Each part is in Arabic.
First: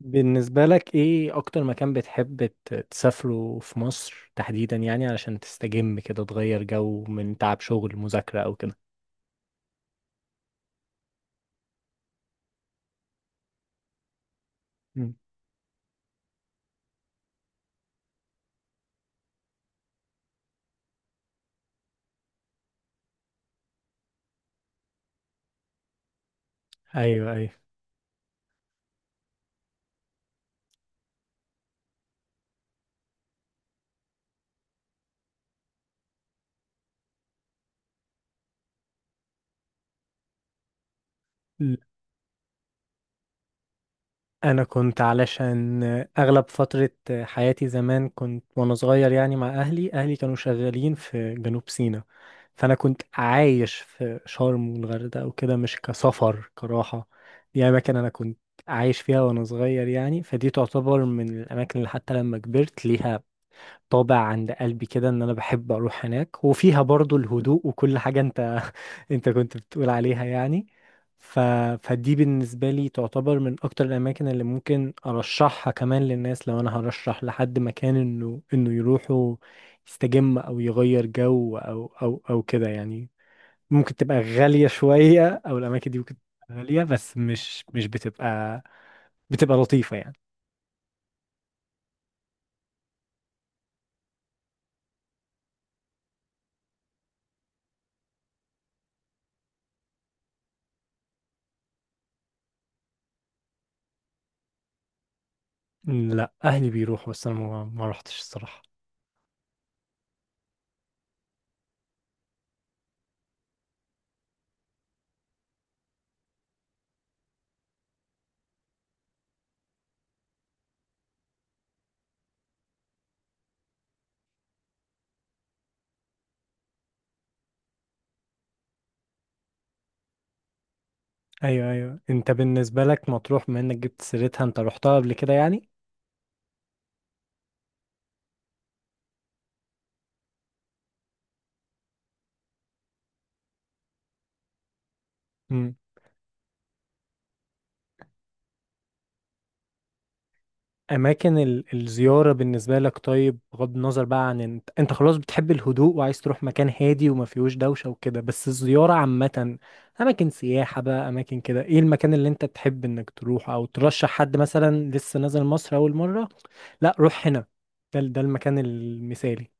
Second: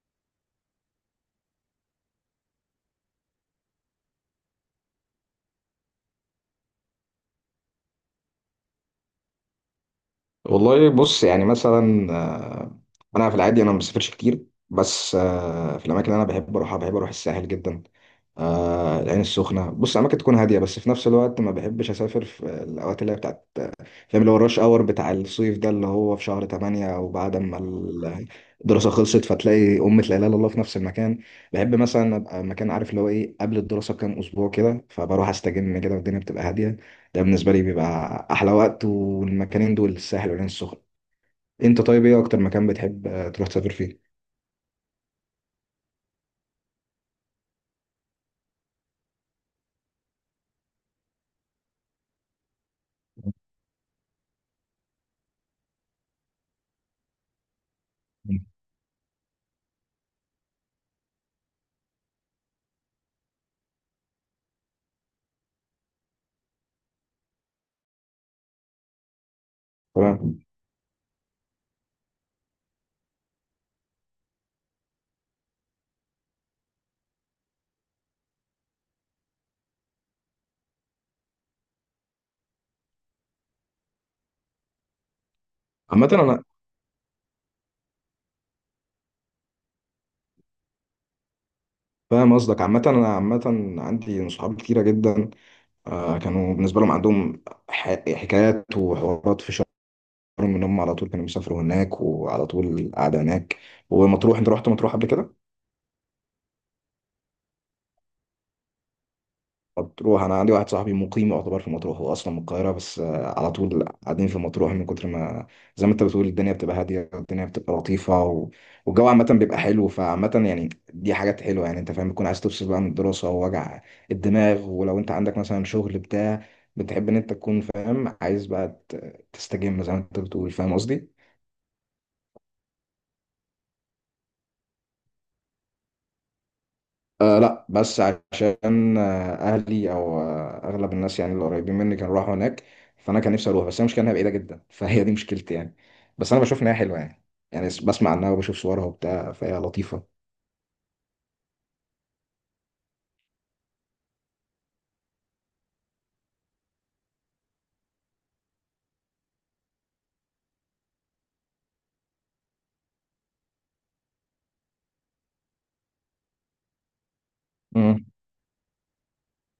بالنسبة لك ايه اكتر مكان بتحب تسافره في مصر تحديدا، يعني علشان تستجم كده، تغير جو من تعب شغل مذاكرة او كده. والله بص يعني مثلا انا في العادي انا ما بسافرش كتير. مم. بس في الاماكن اللي انا بحب اروحها بحب اروح الساحل جدا. العين السخنه بص اماكن تكون هاديه، بس في نفس الوقت ما بحبش اسافر في الاوقات اللي هي بتاعت، فاهم، اللي هو الرش اور بتاع الصيف ده، اللي هو في شهر 8 او ايوه بعد ما ايوه. الدراسه خلصت، فتلاقي امة لا اله الا الله في نفس المكان. بحب مثلا ابقى مكان، عارف اللي هو ايه، قبل الدراسه بكام اسبوع كده، فبروح استجم كده والدنيا بتبقى هاديه. ده بالنسبه لي بيبقى احلى وقت، والمكانين دول الساحل والعين السخنه. ل- انت طيب، ايه اكتر مكان بتحب تروح تسافر فيه؟ انا كنت، علشان اغلب فترة حياتي زمان كنت وانا صغير يعني مع اهلي كانوا شغالين في جنوب سيناء، فانا كنت عايش في شرم والغردقة وكده. مش كسفر كراحة، دي اماكن انا كنت عايش فيها وانا صغير يعني. فدي تعتبر من الاماكن اللي حتى لما كبرت ليها طابع عند قلبي كده، ان انا بحب اروح هناك، وفيها برضو الهدوء وكل حاجة انت انت كنت بتقول عليها تمام. يعني. ف... فدي بالنسبة لي تعتبر من اكتر الاماكن اللي ممكن ارشحها كمان للناس، لو انا هرشح لحد مكان انه يروحوا يستجم او يغير جو او او كده يعني. ممكن تبقى غالية شوية، او الاماكن دي عامة ممكن أنا تبقى غالية، بس مش بتبقى لطيفة يعني. فاهم قصدك. عامة أنا عامة عندي صحاب كتيرة جدا كانوا بالنسبة لهم عندهم حكايات وحوارات في، من هم على طول كانوا بيسافروا هناك وعلى طول قاعدة هناك. ومطروح، انت رحت مطروح قبل كده؟ لا، اهلي بيروحوا، بس انا ما رحتش الصراحة. مطروح انا عندي واحد صاحبي مقيم يعتبر في مطروح، هو اصلا من القاهرة بس على طول قاعدين في مطروح، من كتر ما، زي ما انت بتقول، الدنيا بتبقى هادية، الدنيا بتبقى لطيفة والجو عامة بيبقى حلو. فعامة يعني دي حاجات حلوة يعني، انت فاهم، بتكون عايز تفصل بقى من الدراسة ووجع الدماغ، ولو انت عندك مثلا شغل بتاع، بتحب ان انت تكون فاهم، عايز بقى تستجم زي ما انت بتقول. فاهم قصدي؟ ايوه ايوه. انت بالنسبه لك مطروح، بما انك جبت سيرتها، انت رحتها قبل كده يعني؟ آه لا، بس عشان آه اهلي، او آه اغلب الناس يعني اللي قريبين مني كانوا راحوا هناك، فانا كان نفسي اروح. بس هي المشكله انها بعيده جدا فهي دي مشكلتي امم. يعني. بس انا بشوف انها حلوه يعني، يعني بسمع عنها وبشوف صورها وبتاع، فهي لطيفه. اماكن الزياره بالنسبه لك، طيب بغض النظر بقى عن انت، انت خلاص بتحب الهدوء وعايز تروح مكان هادي وما فيهوش دوشه وكده. بس الزياره عامه، اماكن سياحه بقى، اماكن كده، ايه المكان اللي انت تحب انك تروح او ترشح حد مثلا لسه نازل مصر اول مره؟ لا، روح هنا، ده المكان المثالي.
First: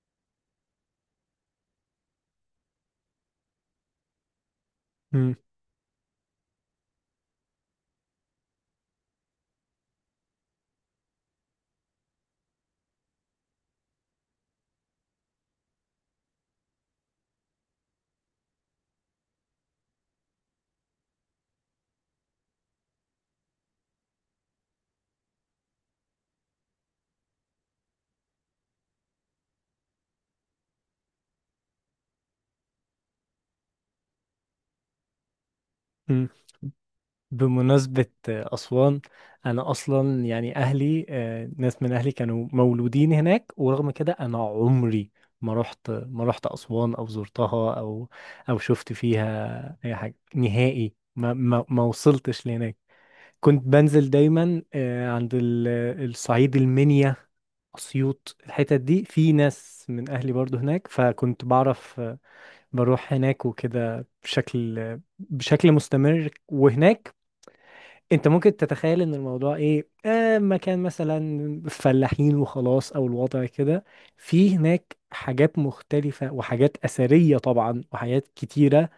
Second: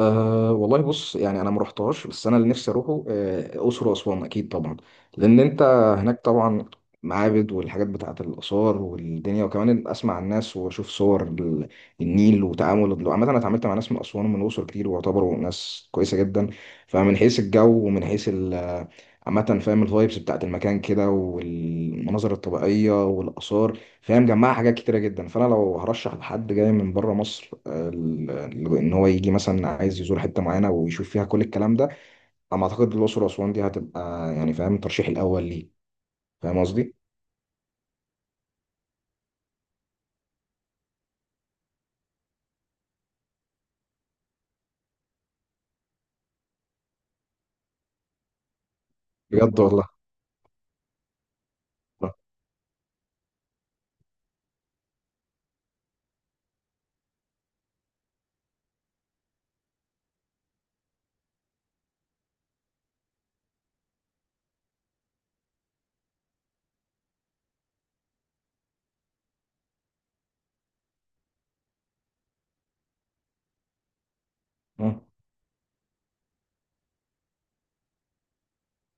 أه والله بص يعني انا ما رحتهاش، بس انا اللي نفسي اروحه اقصر واسوان، اكيد طبعا. لان انت هناك طبعا معابد والحاجات بتاعه الاثار والدنيا، وكمان اسمع الناس واشوف صور النيل. وتعامل عامه، انا اتعاملت مع ناس من اسوان ومن الاقصر كتير، واعتبروا ناس كويسه جدا. فمن حيث الجو ومن حيث عامة فاهم، الفايبس بتاعت المكان كده والمناظر الطبيعية والآثار، فاهم، جمعها حاجات كتيرة جدا. فأنا لو هرشح لحد جاي من بره مصر، ان هو يجي مثلا عايز يزور حته معينه ويشوف فيها كل الكلام ده، انا ما اعتقد الاقصر واسوان دي هتبقى، يعني فاهم، الترشيح الاول ليه. امم. فاهم قصدي؟ بمناسبة أسوان، أنا أصلا يعني أهلي، ناس من أهلي كانوا مولودين هناك، ورغم كده أنا عمري ما رحت أسوان، أو زرتها أو شفت بجد فيها والله. أي حاجة نهائي. ما وصلتش لهناك. كنت بنزل دايما عند الصعيد، المنيا، أسيوط، الحتت دي، في ناس من أهلي برضو هناك، فكنت بعرف بروح هناك وكده بشكل مستمر. وهناك انت ممكن تتخيل ان الموضوع ايه، آه، مكان مثلا فلاحين وخلاص او الوضع كده. في هناك آه. حاجات مختلفة وحاجات أثرية طبعا وحاجات كتيرة،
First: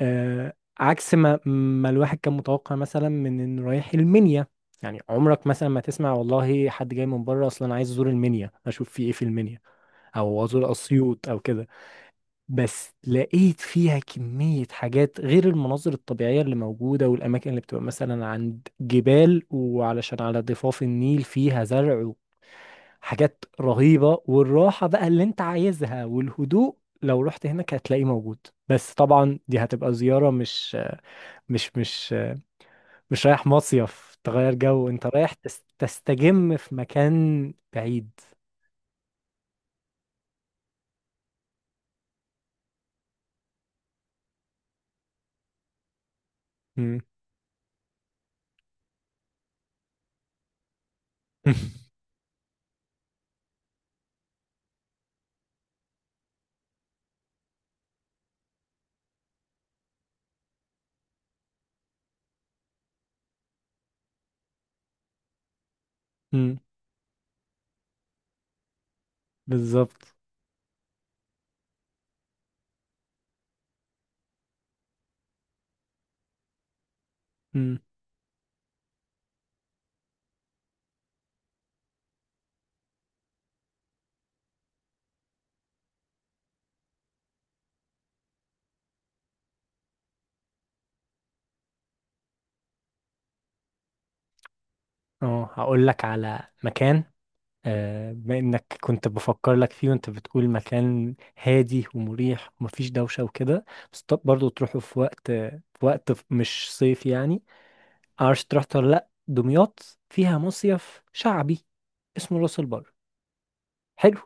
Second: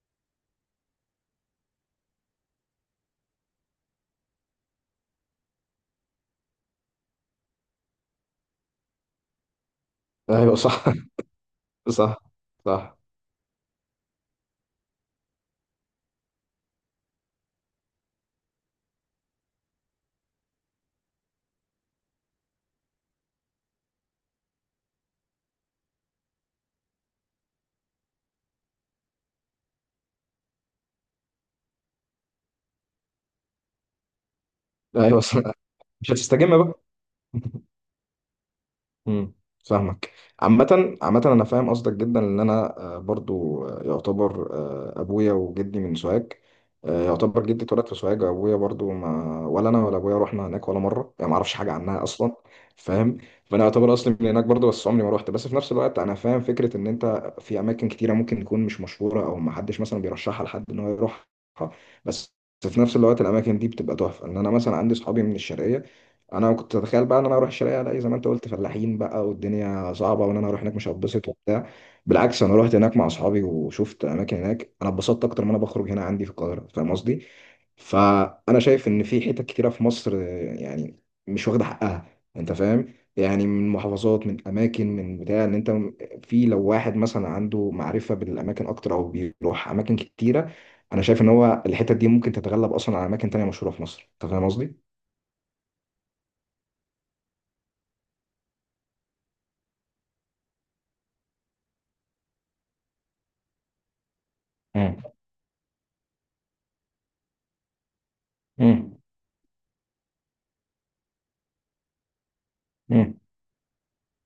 آه، عكس ما الواحد كان متوقع مثلا، من انه رايح المنيا. يعني عمرك مثلا ما تسمع والله حد جاي من بره اصلا عايز ازور المنيا، اشوف في ايه في المنيا او ايوه ازور صح. اسيوط او كده. صح. بس صح لقيت فيها كمية حاجات، غير المناظر الطبيعية اللي موجودة، والأماكن اللي بتبقى مثلا عند جبال وعلشان على ضفاف النيل فيها زرع وحاجات رهيبة. والراحة بقى اللي انت عايزها والهدوء، لو رحت هناك هتلاقيه موجود. بس طبعا دي هتبقى زيارة، مش مش مش رايح مصيف تغير جو، انت ايوه رايح صح. مش هتستجم تستجم في بقى. مكان بعيد. امم. فاهمك. عامة عامة أنا فاهم قصدك جدا، لأن أنا برضو يعتبر أبويا وجدي من سوهاج. مم. يعتبر جدي اتولد في سوهاج، أبويا برضو، ما ولا أنا ولا أبويا رحنا هناك ولا مرة، يعني ما أعرفش حاجة عنها أصلا. فاهم؟ فأنا يعتبر أصلي من هناك برضو، بس عمري ما روحت. بس في نفس الوقت أنا فاهم فكرة إن أنت في أماكن كتيرة ممكن تكون مش مشهورة أو ما حدش مثلا بيرشحها لحد إن هو يروحها، بس في نفس الوقت الأماكن دي بتبقى تحفة. إن أنا مثلا عندي صحابي من الشرقية، انا مم. كنت اتخيل بقى ان انا اروح الشرقية الاقي زي ما انت قلت فلاحين بقى والدنيا بالظبط. صعبه، وان انا اروح هناك مش هتبسط وبتاع. بالعكس، انا رحت هناك مع اصحابي وشفت اماكن هناك انا اتبسطت اكتر ما انا بخرج هنا عندي في القاهره. فاهم قصدي؟ مم. فانا شايف ان في حتت كتيره في مصر يعني مش واخده حقها. انت فاهم يعني، من محافظات، من اماكن، من بتاع، ان انت في لو واحد مثلا عنده معرفه بالاماكن اكتر او بيروح اماكن كتيره، انا شايف ان هو الحتت دي ممكن تتغلب اصلا على اماكن تانية مشهوره في مصر. انت فاهم قصدي؟ اه، هقول لك على مكان، بما انك كنت بفكر لك فيه، وانت بتقول مكان هادي ومريح ومفيش دوشة وكده. بس طب برضه تروحوا في مم. وقت، في وقت مش صيف يعني. معرفش تروح ولا مم. لا، دمياط فيها مصيف شعبي اسمه راس البر، مم. حلو.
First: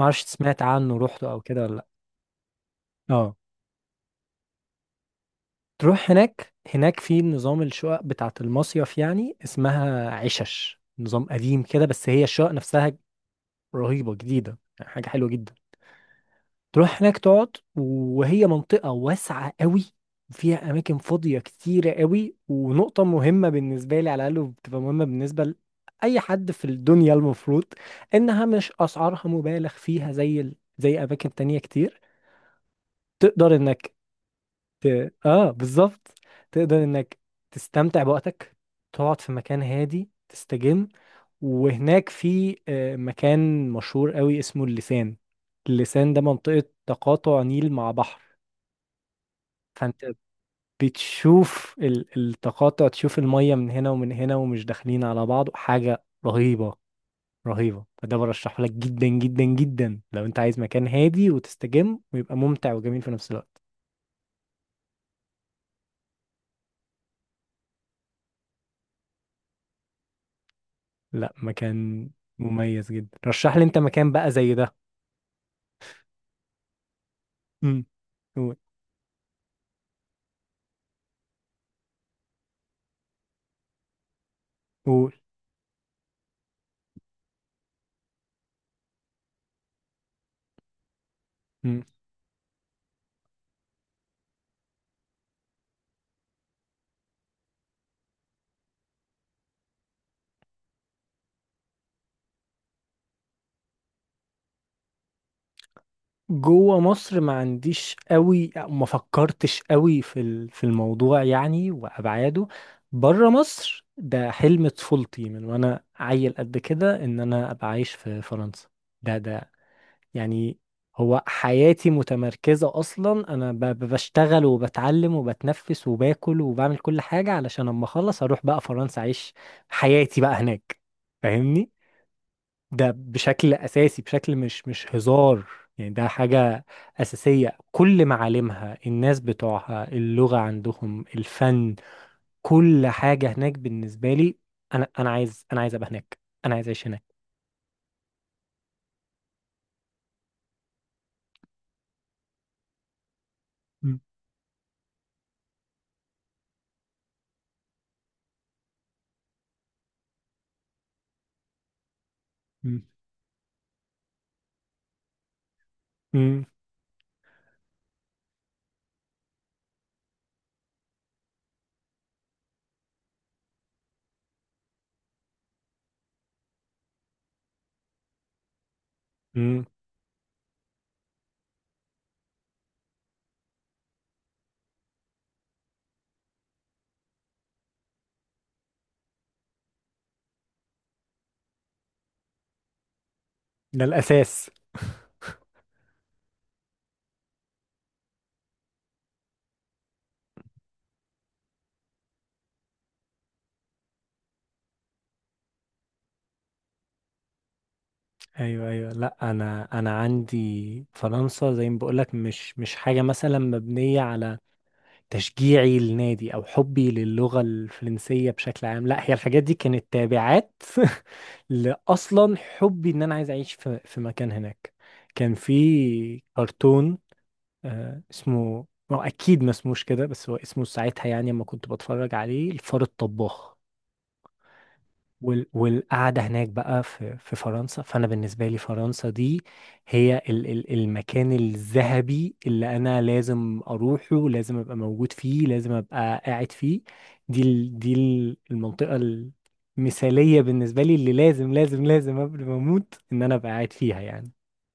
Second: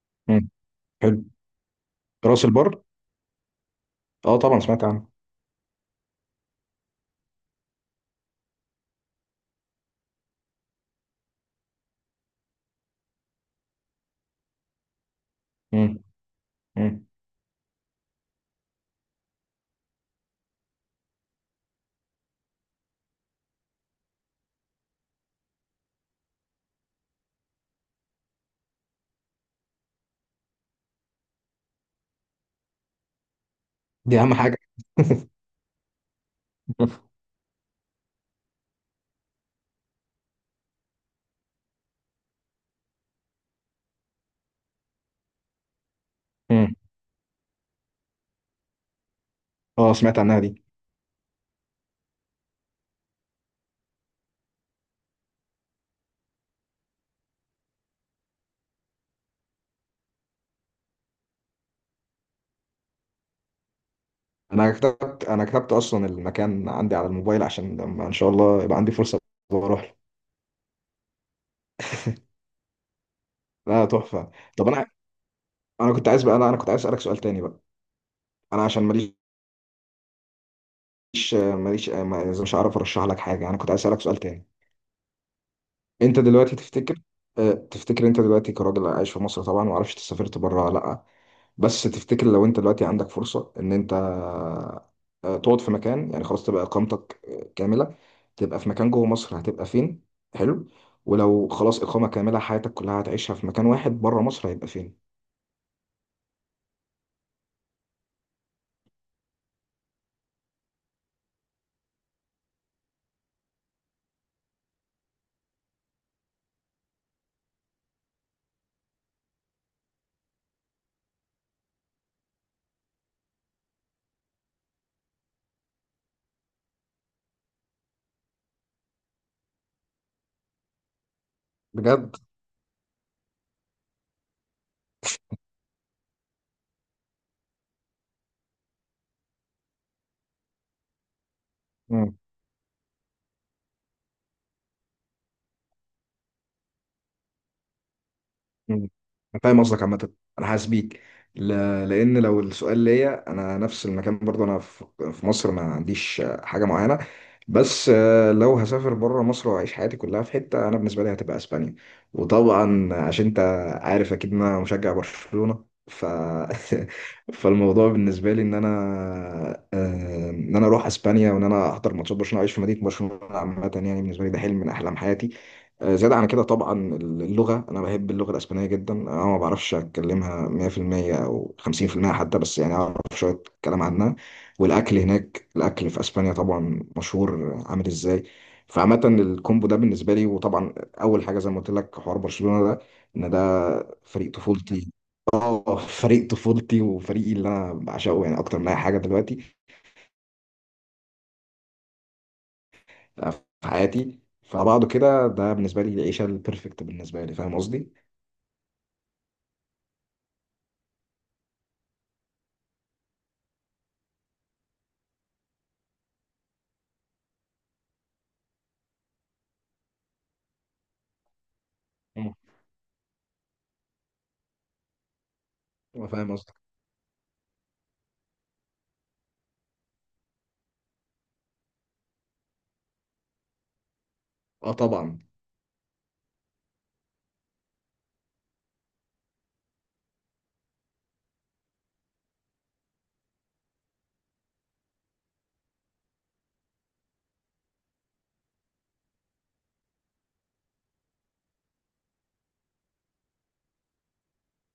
معرفش مم. سمعت عنه، حلو. روحته او كده ولا لا. راس البر؟ اه، اه طبعا سمعت عنه. تروح هناك، هناك في نظام الشقق بتاعة المصيف، يعني اسمها عشش، نظام قديم كده، بس هي الشقق نفسها رهيبة، جديدة يعني، حاجة حلوة جدا. مم. تروح مم. هناك تقعد، وهي منطقة واسعة قوي، فيها أماكن فاضية كتيرة قوي. ونقطة مهمة بالنسبة لي على الأقل، بتبقى مهمة بالنسبة لأي حد في الدنيا المفروض، إنها مش أسعارها مبالغ فيها زي زي أماكن تانية كتير. تقدر إنك دي اهم حاجه. آه، بالظبط، تقدر إنك تستمتع بوقتك، تقعد في مكان هادي تستجم. وهناك في آه، مكان مشهور قوي اسمه اللسان. اللسان ده منطقة مم. تقاطع نيل مع بحر، اه فانت سمعت عنها دي. بتشوف التقاطع، تشوف المية من هنا ومن هنا ومش داخلين على بعض، حاجة رهيبة. فده برشحه لك جدا جدا جدا، لو انت عايز مكان هادي وتستجم ويبقى ممتع وجميل في نفس الوقت. انا كتبت، انا كتبت اصلا المكان عندي على الموبايل عشان لما ان شاء الله يبقى عندي فرصه واروح له. لا، مكان مميز جدا. رشح لي انت لا مكان بقى تحفه. زي طب ده. انا، انا كنت عايز بقى، لا انا كنت عايز امم. قول، اسالك، قول. انت دلوقتي تفتكر، اه تفتكر انت دلوقتي كراجل عايش في مصر طبعا، ومعرفش انت سافرت بره ولا لا، بس تفتكر لو انت دلوقتي عندك فرصة ان انت اه تقعد في مكان، يعني خلاص تبقى اقامتك كاملة، تبقى في مكان جوه مصر، هتبقى فين؟ حلو. ولو خلاص اقامة كاملة حياتك كلها هتعيشها في مكان واحد بره مصر، هيبقى فين؟ جوه مصر ما عنديش قوي، أو ما فكرتش قوي في في الموضوع يعني وابعاده. بره مصر ده حلم طفولتي، من وانا عيل قد كده، ان انا ابقى عايش في فرنسا. ده يعني، هو حياتي متمركزة اصلا، انا بشتغل وبتعلم وبتنفس وباكل وبعمل كل حاجة، علشان اما اخلص اروح بقى فرنسا، اعيش حياتي بقى هناك، فاهمني؟ بجد. ده بشكل اساسي، بشكل مش مش هزار يعني. ده حاجة أساسية، كل معالمها، الناس بتوعها، اللغة عندهم، الفن، كل حاجة هناك بالنسبة لي. أنا عايز، أنا عايز أبقى هناك، أنا عايز أعيش هناك. مم. أنا فاهم قصدك عامة. أنا حاسس بيك. ل... لأن لو السؤال ليا أنا، نفس مم. المكان برضه أنا في مصر ما عنديش حاجة معينة، بس لو هسافر بره مصر وأعيش حياتي كلها في حتة، أنا بالنسبة لي هتبقى أسبانيا. مم. وطبعا عشان أنت عارف أكيد إن أنا مشجع برشلونة مم. فالموضوع بالنسبة لي إن أنا إن أنا أروح أسبانيا وإن أنا أحضر ماتشات برشلونة وأعيش في مدينة برشلونة عامة، يعني بالنسبة لي ده حلم من أحلام حياتي. زيادة عن كده طبعا اللغة، أنا بحب اللغة الأسبانية جدا، أنا ما مم. بعرفش أتكلمها 100% أو 50% حتى، بس يعني أعرف شوية كلام عنها. والأكل هناك، الأكل في أسبانيا طبعا مشهور عامل إزاي. فعامة الكومبو ده بالنسبة لي، وطبعا أول حاجة زي ما قلت لك حوار برشلونة ده، إن ده ده فريق الأساس. طفولتي. اه فريق طفولتي وفريقي اللي أنا بعشقه يعني أكتر من أي حاجة دلوقتي في حياتي. فبعضه كده، ده بالنسبة لي العيشة البرفكت بالنسبة لي. فاهم قصدي؟ أيوه أيوه. لأ، أنا عندي فرنسا زي ما بقولك، مش حاجة مثلا مبنية على تشجيعي للنادي او حبي للغة الفرنسية بشكل عام. لا، هي الحاجات دي كانت تابعات مم. لاصلا حبي ان انا عايز اعيش في في مكان هناك. كان في فاهم. كرتون اسمه، هو اكيد ما اسموش كده، بس هو اسمه ساعتها يعني لما كنت بتفرج عليه، الفار الطباخ. اه طبعا. والقعدة هناك بقى في في فرنسا. فأنا بالنسبة لي فرنسا دي هي المكان الذهبي اللي أنا لازم أروحه، لازم أبقى موجود فيه، لازم أبقى قاعد فيه. المنطقة المثالية بالنسبة لي، اللي لازم لازم لازم قبل ما أموت إن أنا أبقى قاعد فيها يعني.